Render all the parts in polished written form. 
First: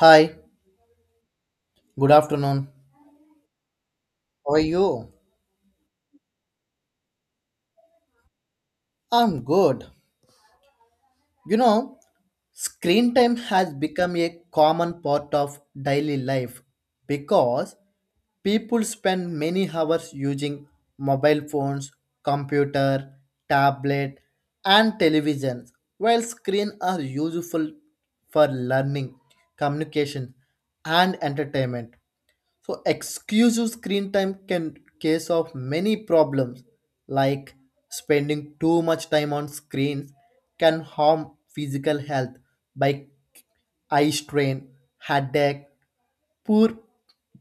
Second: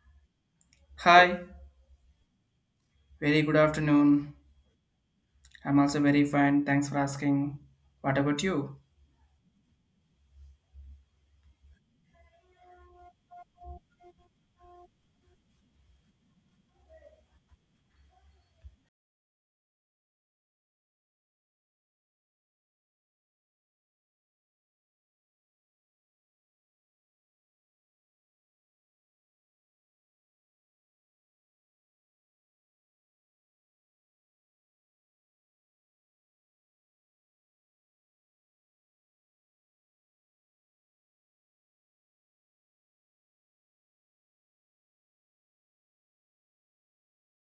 Hi, Hi, good afternoon. very good afternoon. How are you? I'm also very fine. Thanks for asking. What about you? I'm good. You know, screen time has become a common part of daily life because people spend many hours using mobile phones, computer, tablet, and televisions, while screens are useful for learning, communication, and entertainment. So exclusive screen time can case of many problems like spending too much time on screens can harm physical health by eye strain, headache, poor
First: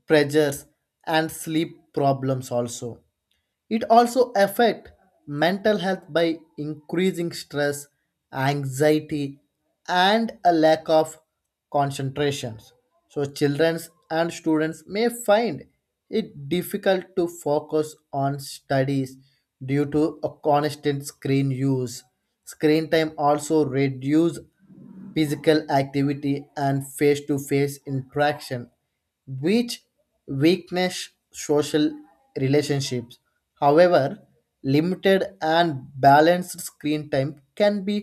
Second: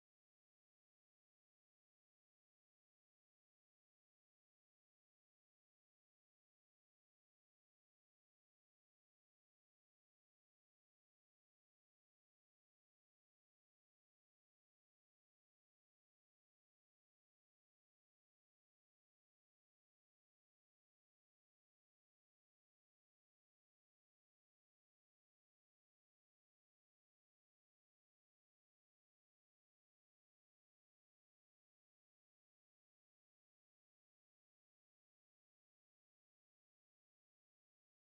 pressures and sleep problems also it also affect mental health by increasing stress, anxiety, and a lack of concentrations. So children and students may find it difficult to focus on studies due to a constant screen use. Screen time also reduce physical activity and face-to-face interaction which weakness social relationships however limited and balanced screen time can be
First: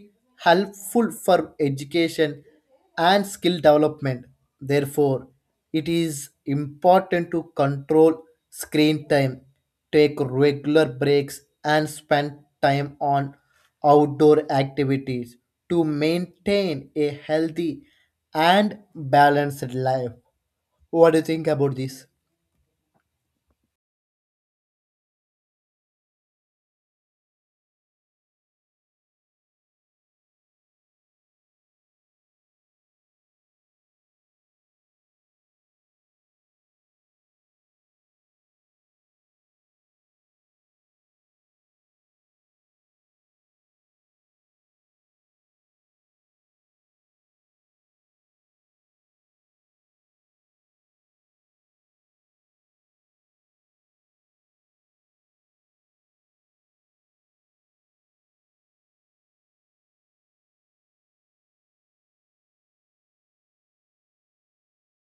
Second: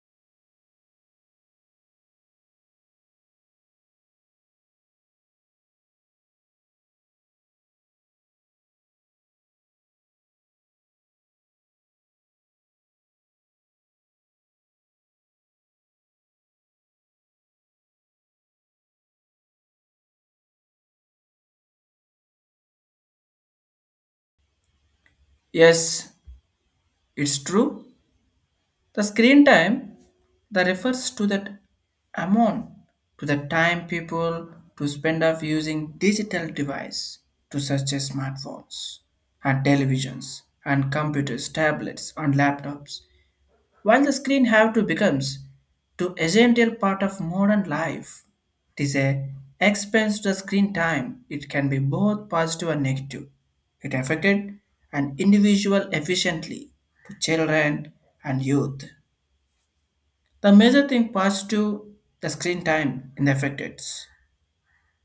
helpful for education and skill development. Therefore, it is important to control screen time, take regular breaks, and spend time on outdoor activities to maintain a healthy and balanced life. What do you think about this? Yes, it's true. The screen time that refers to that amount, to the time people to spend of using digital device to such as smartphones and televisions and computers, tablets, and laptops. While the screen have to becomes to essential part of modern life, it is a expense to screen time. It can be both positive and negative. It affected an individual efficiently to children and youth. The major thing positive the screen time in the affected.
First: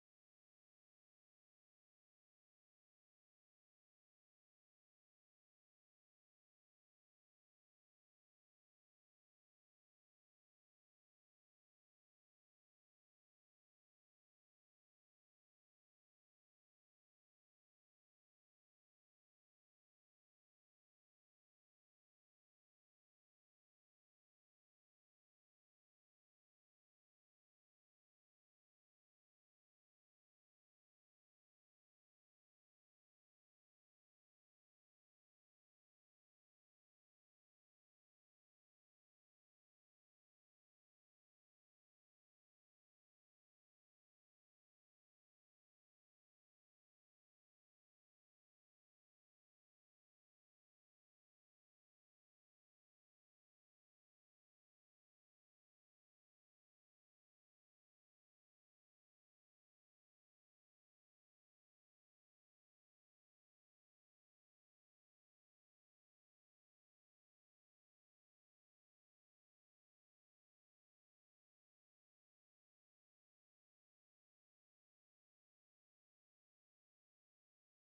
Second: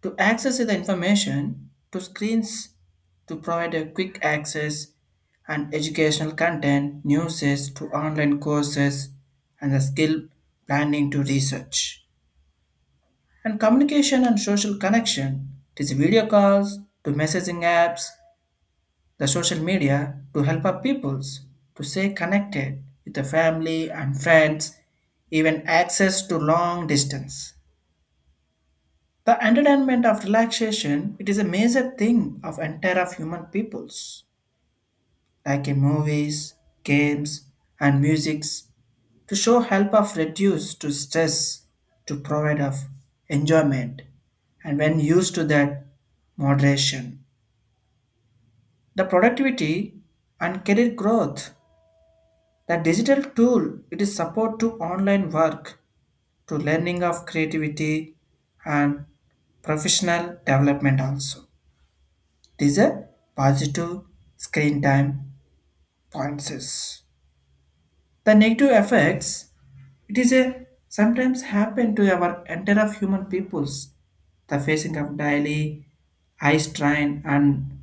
To access the information, to screens to provide a quick access and educational content, news to online courses and the skill planning to research. And communication and social connection. It is video calls to messaging apps, the social media to help our peoples to stay connected with the family and friends, even access to long distance. The entertainment of relaxation, it is a major thing of entire of human peoples, like in movies, games, and musics, to show help of reduce to stress, to provide of enjoyment, and when used to that moderation, the productivity and career growth. The digital tool, it is support to online work, to learning of creativity and professional development also. These are positive screen time points. The negative effects, it is a sometimes happen to our entire of human peoples. The facing of daily eye strain and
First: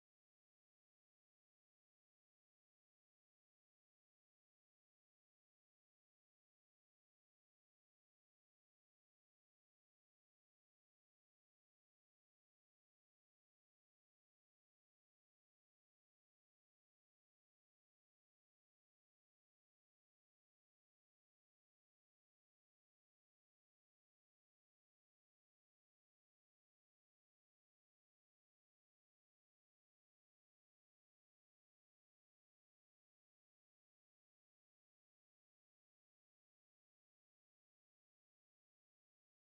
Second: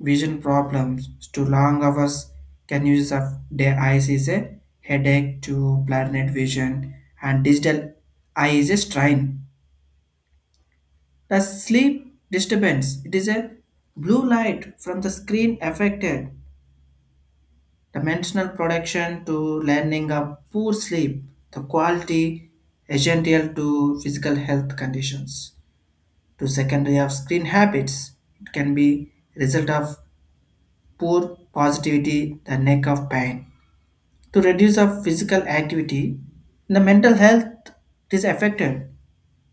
vision problems to long hours can use of their eyes is a headache to blurred vision and digital eye is a strain. The sleep disturbance, it is a blue light from the screen affected dimensional production to learning of poor sleep, the quality essential to physical health conditions, to secondary of screen habits. It can be result of poor positivity, the neck of pain. To reduce of physical activity, the mental health is affected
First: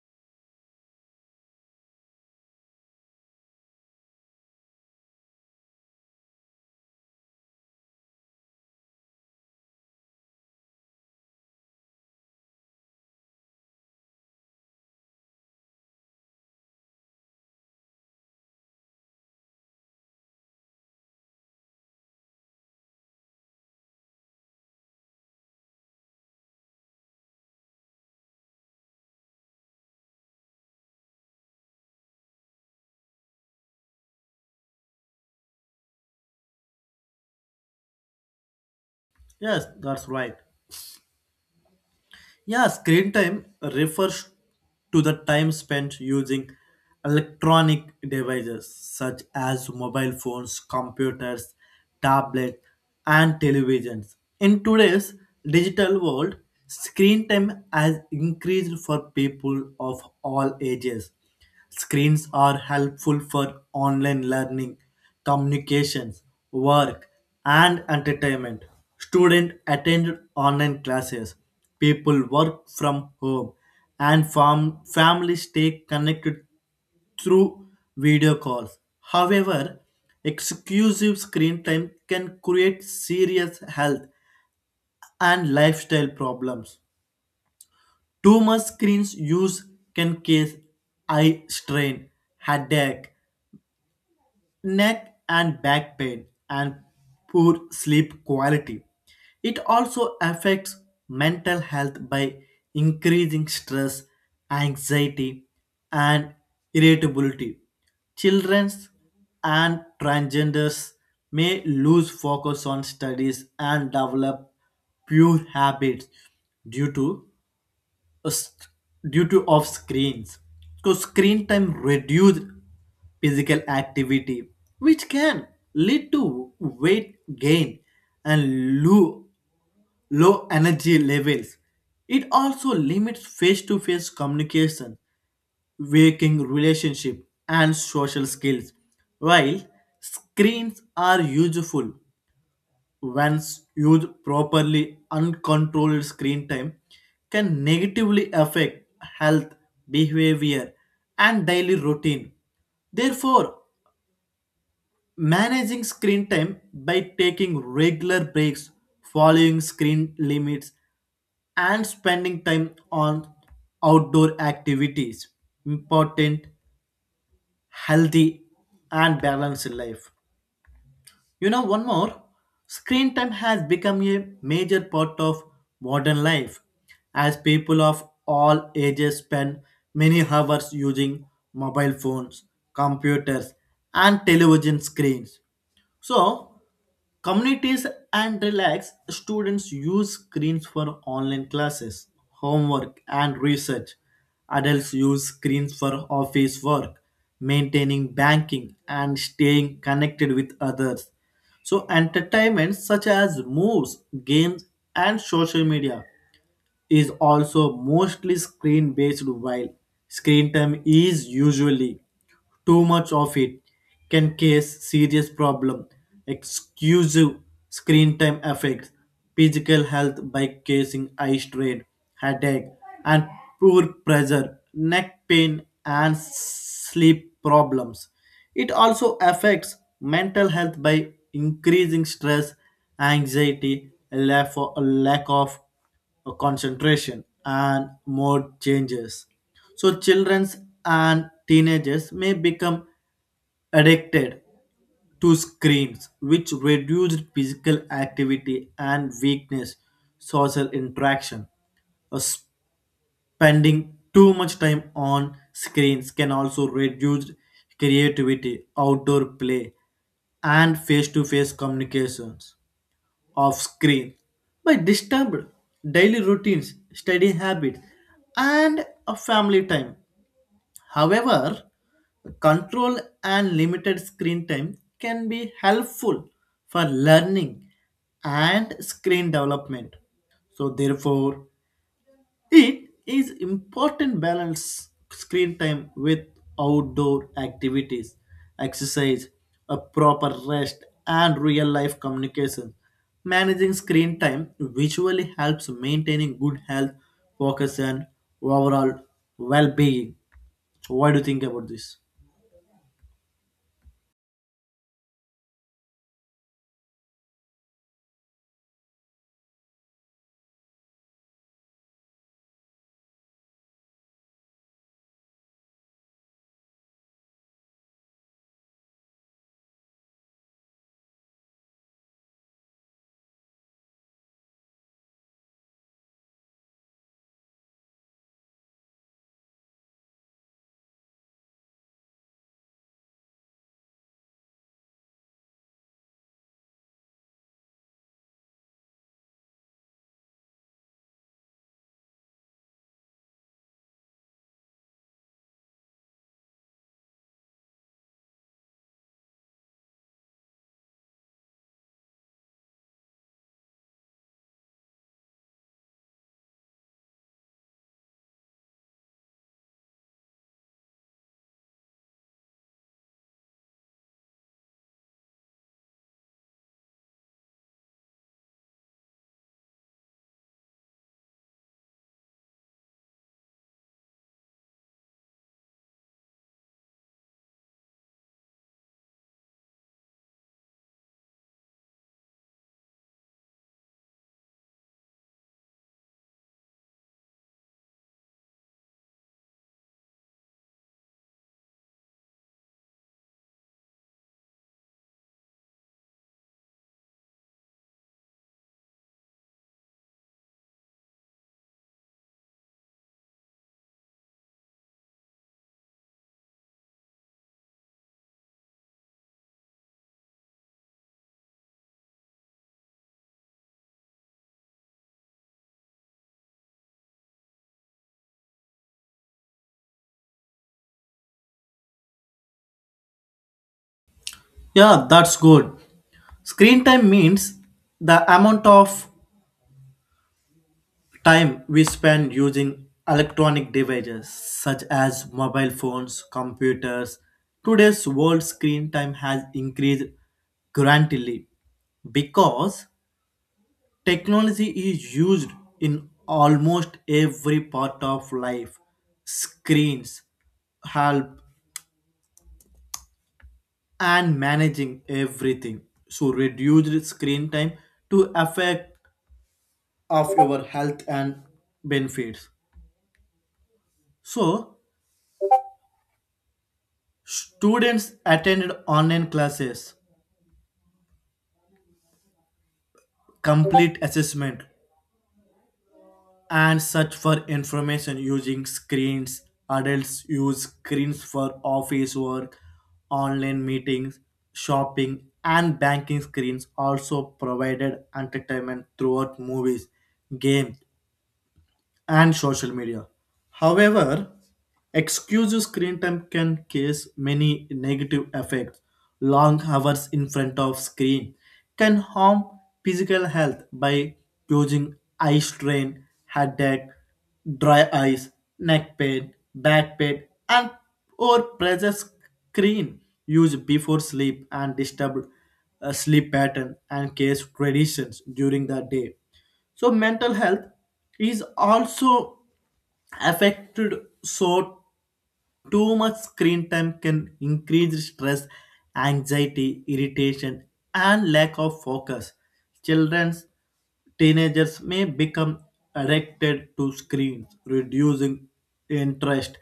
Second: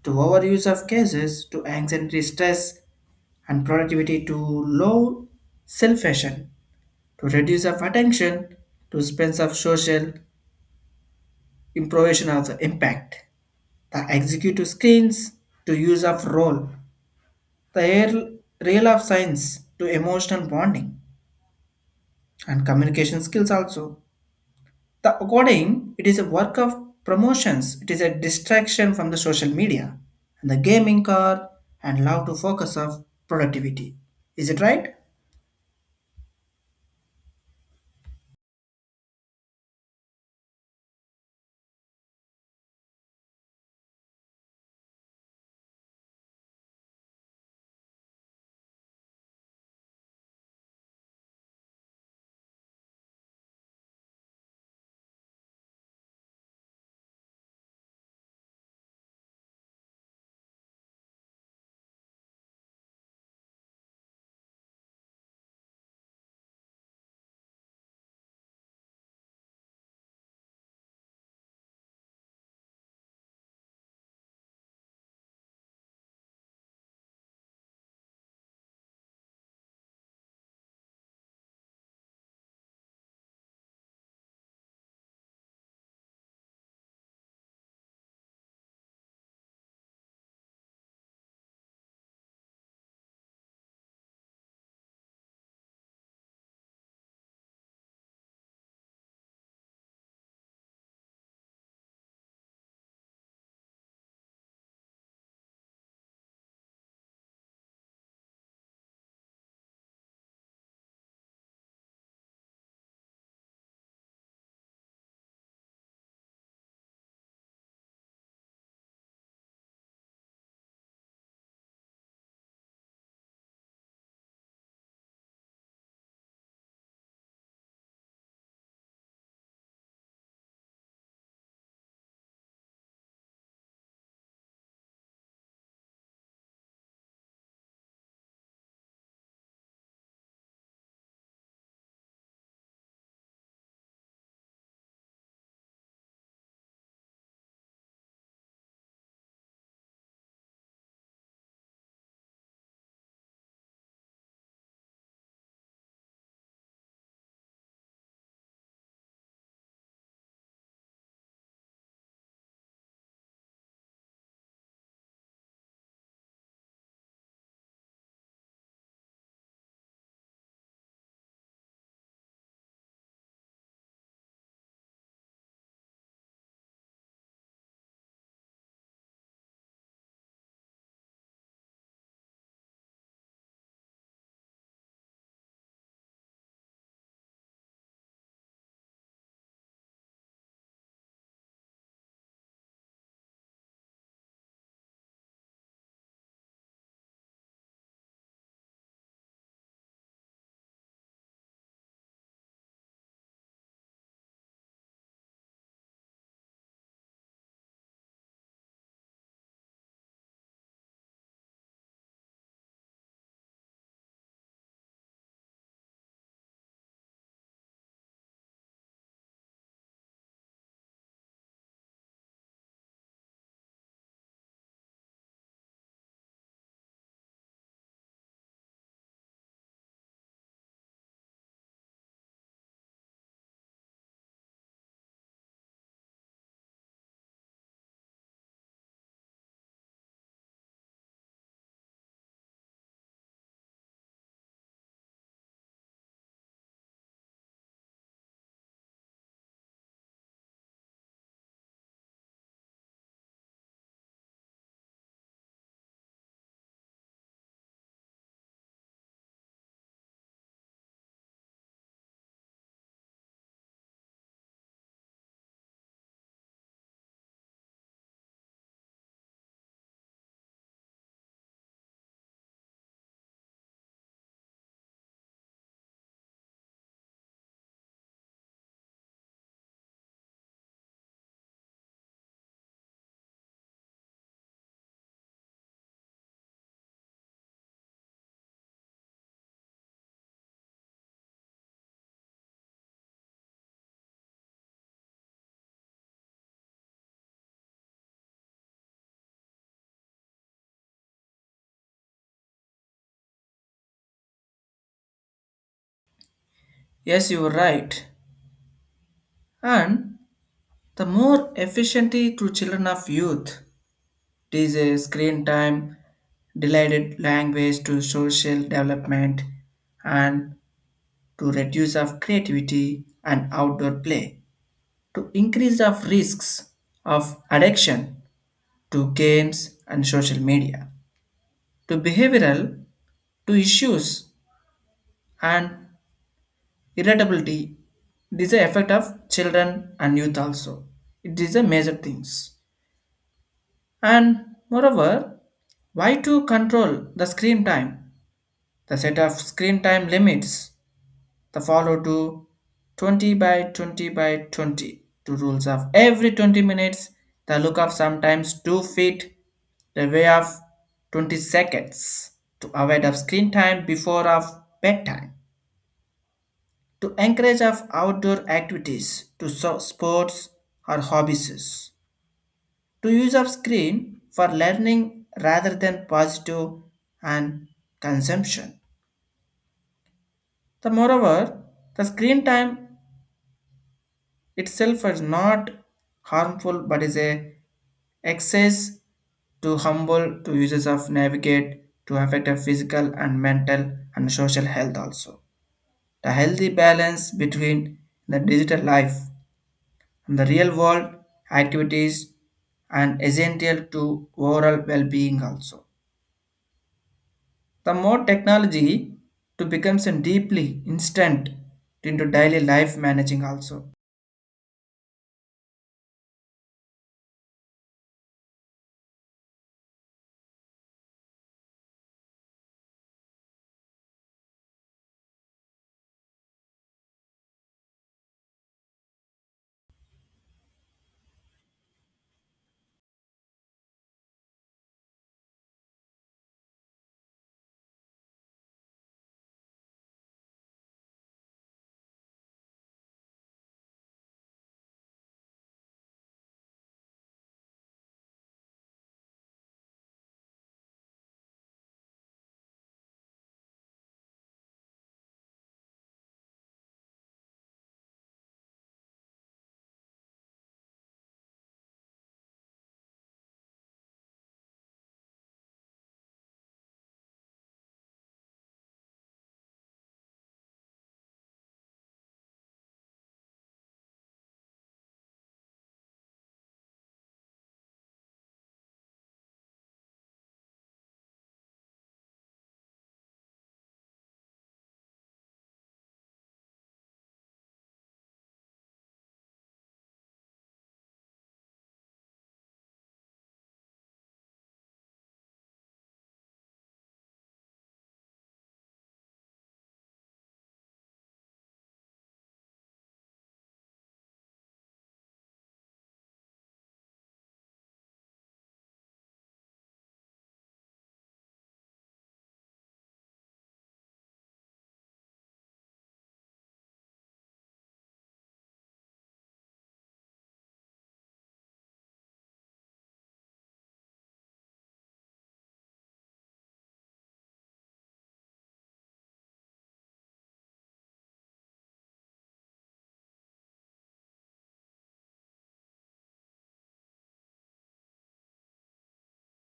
to overuse of cases to anxiety, stress, and productivity to low self-fashion, to reduce of attention, to spends of social improvisation also impact the executive screens to use of role the air real of science to emotional bonding and communication skills also the according it is a work of promotions it is a distraction from the social media and the gaming car and love to focus of productivity. Is it right? Yes, that's right. Yeah, screen time refers to the time spent using electronic devices such as mobile phones, computers, tablets, and televisions. In today's digital world, screen time has increased for people of all ages. Screens are helpful for online learning, communications, work, and entertainment. Students attend online classes, people work from home, and families stay connected through video calls. However, exclusive screen time can create serious health and lifestyle problems. Too much screen use can cause eye strain, headache, neck and back pain, and poor sleep quality. It also affects mental health by increasing stress, anxiety, and irritability. Children and transgenders may lose focus on studies and develop poor habits due to s- due to off screens because screen time reduce physical activity which can lead to weight gain and low energy levels. It also limits face to face communication, working relationship, and social skills. While screens are useful, once used properly, uncontrolled screen time can negatively affect health, behavior, and daily routine. Therefore, managing screen time by taking regular breaks, following screen limits, and spending time on outdoor activities important healthy and balanced life. You know, one more screen time has become a major part of modern life as people of all ages spend many hours using mobile phones, computers, and television screens. So, communities and relax students use screens for online classes, homework, and research. Adults use screens for office work, maintaining banking, and staying connected with others. So, entertainment such as movies, games, and social media is also mostly screen based while screen time is usually too much of it can cause serious problem exclusive screen time affects physical health by causing eye strain, headache, and poor pressure, neck pain and sleep problems. It also affects mental health by increasing stress, anxiety, lack of concentration and mode changes. So children and teenagers may become addicted to screens, which reduced physical activity and weakness social interaction. Uh, Spending too much time on screens can also reduce creativity, outdoor play, and face-to-face communications off screen by disturbed daily routines, study habits, and a family time. However, control and limited screen time can be helpful for learning and screen development. So, therefore, it is important balance screen time with outdoor activities, exercise, a proper rest, and real life communication. Managing screen time visually helps maintaining good health, focus, and overall well being. What do you think about this? Yes, you are right. And the more efficiency to children of youth. It is a screen time delighted language to social development and to reduce of creativity and outdoor play to increase of risks of addiction to games and social media to behavioral to issues and irritability. It is the effect of children and youth also. It is a major things. And moreover, why to control the screen time. The set of screen time limits, the follow to 20 by 20 by 20 to rules of every 20 minutes, the look of sometimes 2 feet, the way of 20 seconds, to avoid of screen time before of bedtime, to encourage of outdoor activities to sports or hobbies, to use of screen for learning rather than positive and consumption. The moreover, the screen time itself is not harmful but is a excess to humble to users of navigate to affect a physical and mental and social health also. The healthy balance between the digital life and the real world activities and essential to overall well-being also. The more technology to becomes a deeply instant into daily life managing also. Yeah, that's good. Screen time means the amount of time we spend using electronic devices such as mobile phones, computers. Today's world screen time has increased grandly because technology is used in almost every part of life. Screens help and managing everything. So reduced screen time to affect of your health and benefits. So students attended online classes, complete assessment, and search for information using screens. Adults use screens for office work, online meetings, shopping, and banking. Screens also provided entertainment throughout movies, games, and social media. However, excessive screen time can cause many negative effects. Long hours in front of screen can harm physical health by causing eye strain, headache, dry eyes, neck pain, back pain, and or pressure screen use before sleep and disturbed sleep pattern and case traditions during the day. So mental health is also affected. So too much screen time can increase stress, anxiety, irritation, and lack of focus. Children's teenagers may become addicted to screens, reducing interest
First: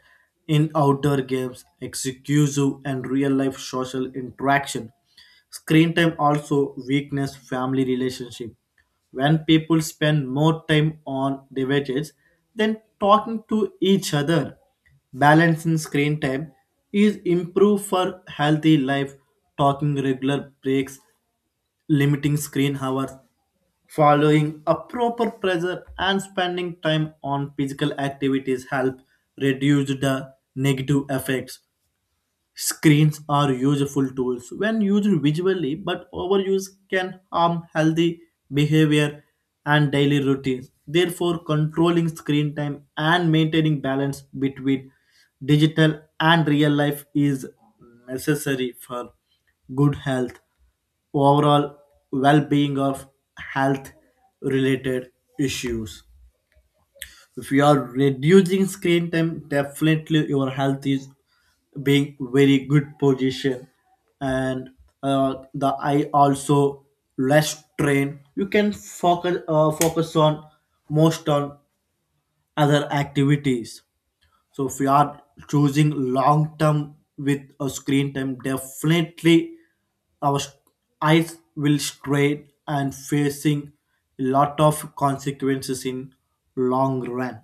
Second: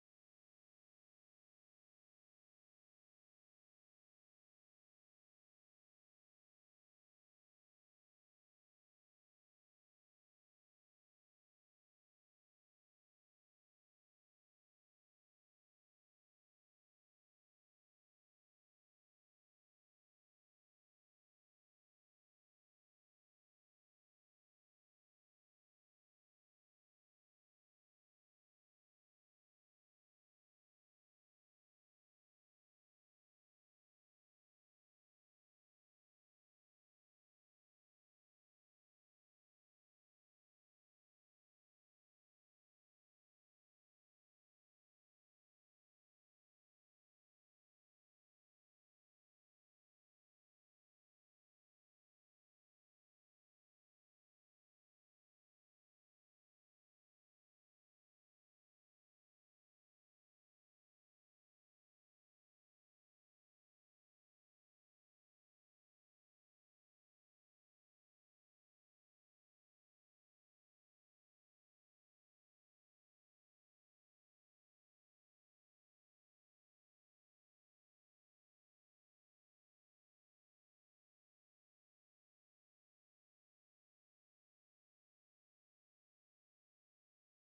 in outdoor games, exclusive and real life social interaction. Screen time also weakens family relationship. When people spend more time on devices than talking to each other, balancing screen time is improved for healthy life. Talking regular breaks, limiting screen hours, following a proper pressure and spending time on physical activities help reduce the negative effects. Screens are useful tools when used visually, but overuse can harm healthy behavior and daily routines. Therefore, controlling screen time and maintaining balance between digital and real life is necessary for good health, overall well being of health related issues. If you are reducing screen time, definitely your health is being very good position. And the eye also less strain, you can focus on most on other activities. So if you are choosing long term with a screen time, definitely our s- eyes will strain and facing a lot of consequences in long run.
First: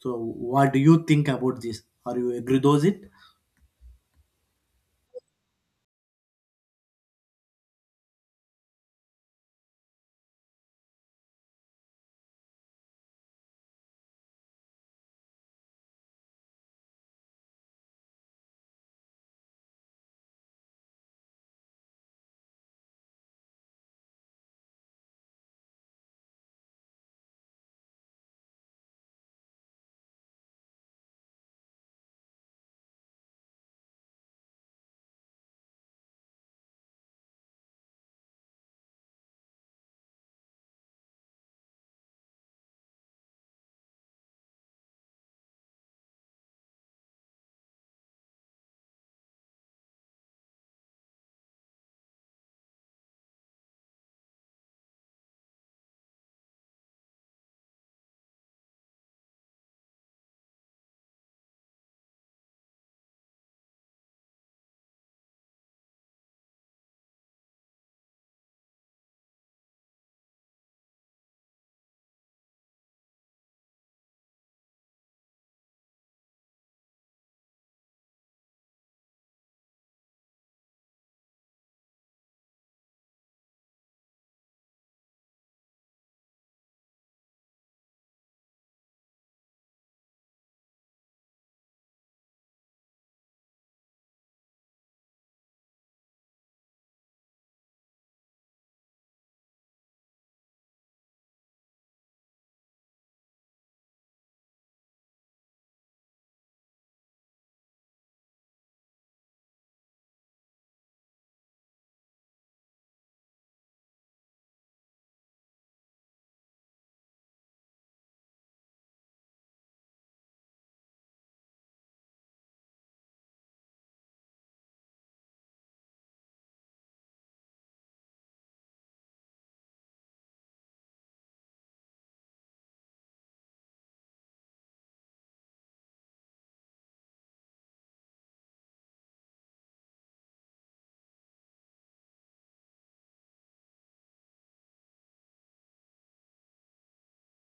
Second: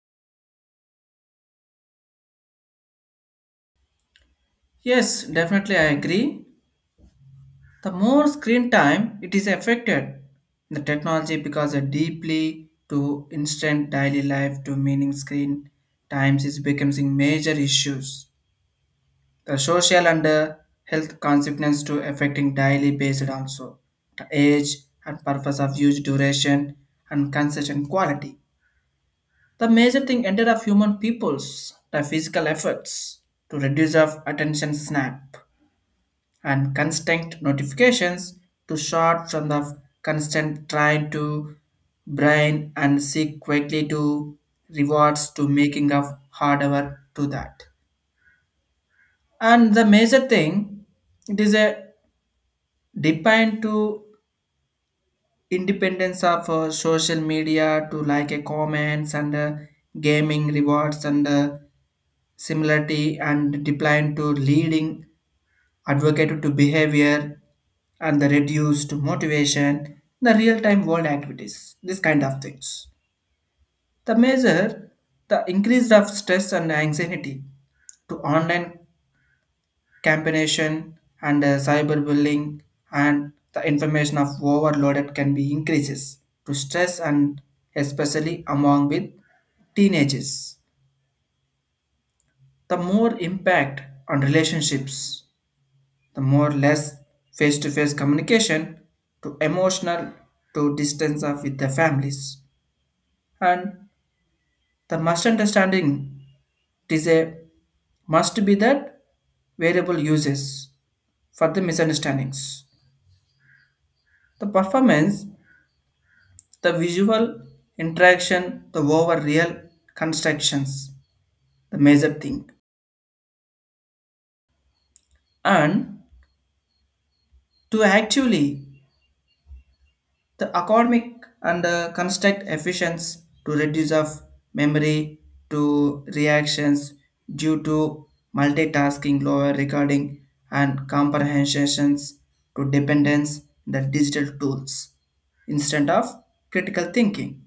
So what do you think about this? Are you agree those it? Yes, definitely I agree. The more screen time it is affected, the technology becomes a deeply to instant daily life to meaning screen times is becoming major issues. The social and health consequences to affecting daily based also the age and purpose of use duration and concession quality. The major thing ended of human peoples the physical efforts to reduce of attention snap and constant notifications to short from the constant trying to brain and seek quickly to rewards to making of hard hour to that. And the major thing, it is a depend to independence of social media to like a comments and gaming rewards and similarity and decline to leading advocated to behavior and the reduced motivation the real-time world activities, this kind of things, the measure, the increase of stress and anxiety to online campaign and cyberbullying and the information of overloaded can be increases to stress and especially among with teenagers the more impact on relationships the more less face-to-face communication to emotional to distance of with the families and the must understanding it is a must be that variable uses for the misunderstandings the performance the visual interaction the over real constructions the major thing and to actually the economic and construct efficiency to reduce of memory to reactions due to multitasking, lower recording, and comprehensions to dependence the digital tools instead of critical thinking.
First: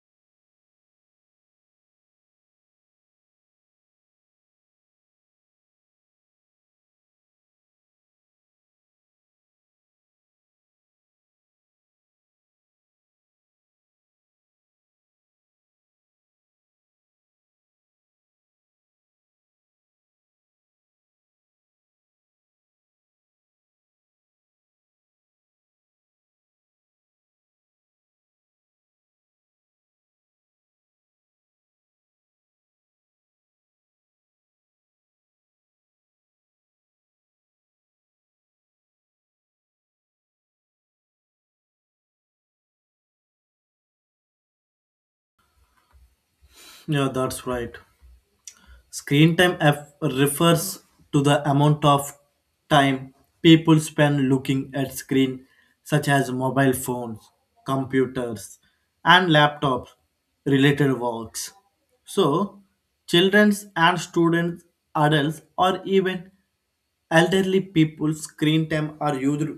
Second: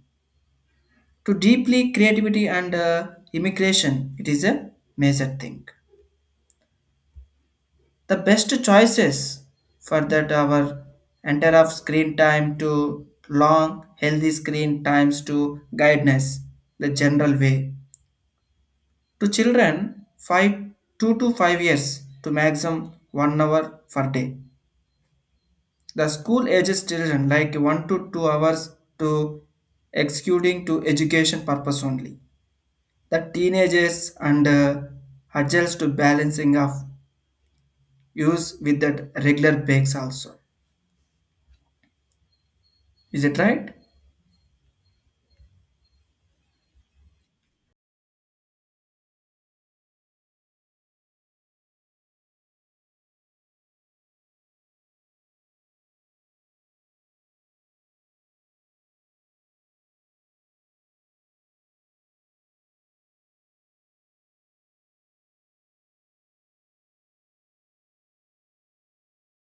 To deeply creativity and immigration, it is a major thing. The best choices for that our entire of screen time to long healthy screen times to guidance the general way to children 5 2 to 5 years to maximum 1 hour per day, the school ages children like 1 to 2 hours, to excluding to education purpose only, the teenagers and adults to balancing of use with that regular breaks also. Is it right? Yeah, that's right. Refers to the amount of time people spend looking at screen such as mobile phones, computers, and laptops related works. So, children and students, adults, or even elderly people's screen time are used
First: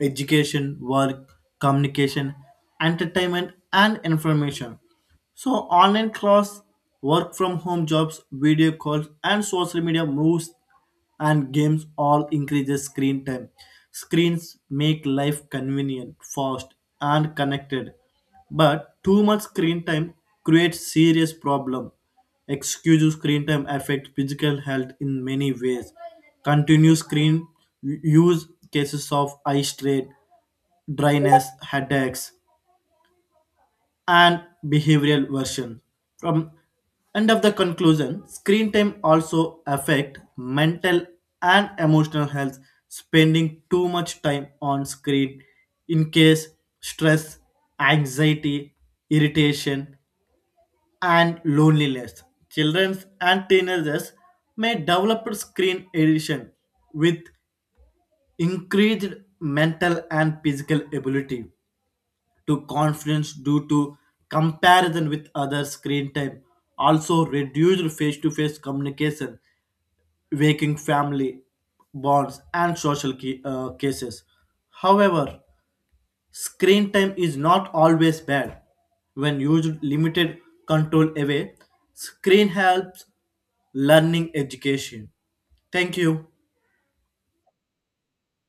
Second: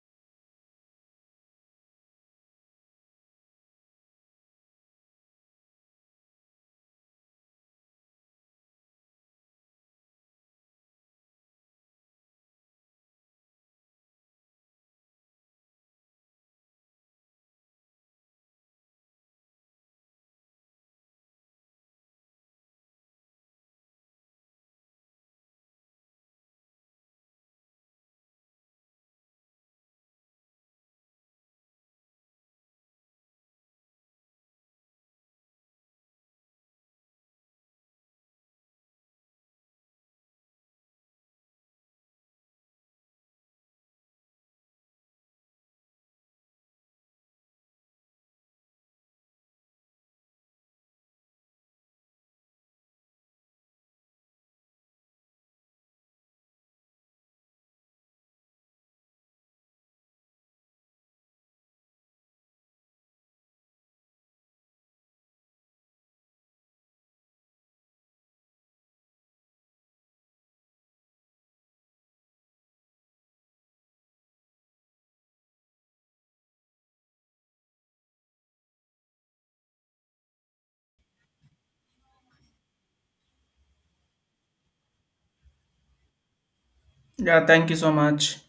education, work, communication, entertainment, and information. So online class, work from home jobs, video calls, and social media moves and games all increases screen time. Screens make life convenient, fast, and connected. But too much screen time creates serious problem. Excessive screen time affects physical health in many ways. Continuous screen use cases of eye strain, dryness, headaches, and behavioral version. From end of the conclusion, screen time also affect mental and emotional health. Spending too much time on screen in case stress, anxiety, irritation, and loneliness. Children and teenagers may develop screen addiction with increased mental and physical ability to confidence due to comparison with other screen time. Also reduced face-to-face communication, waking family bonds and cases. However, screen time is not always bad. When used limited control away, screen helps learning education. Thank you. Yeah, thank you so much.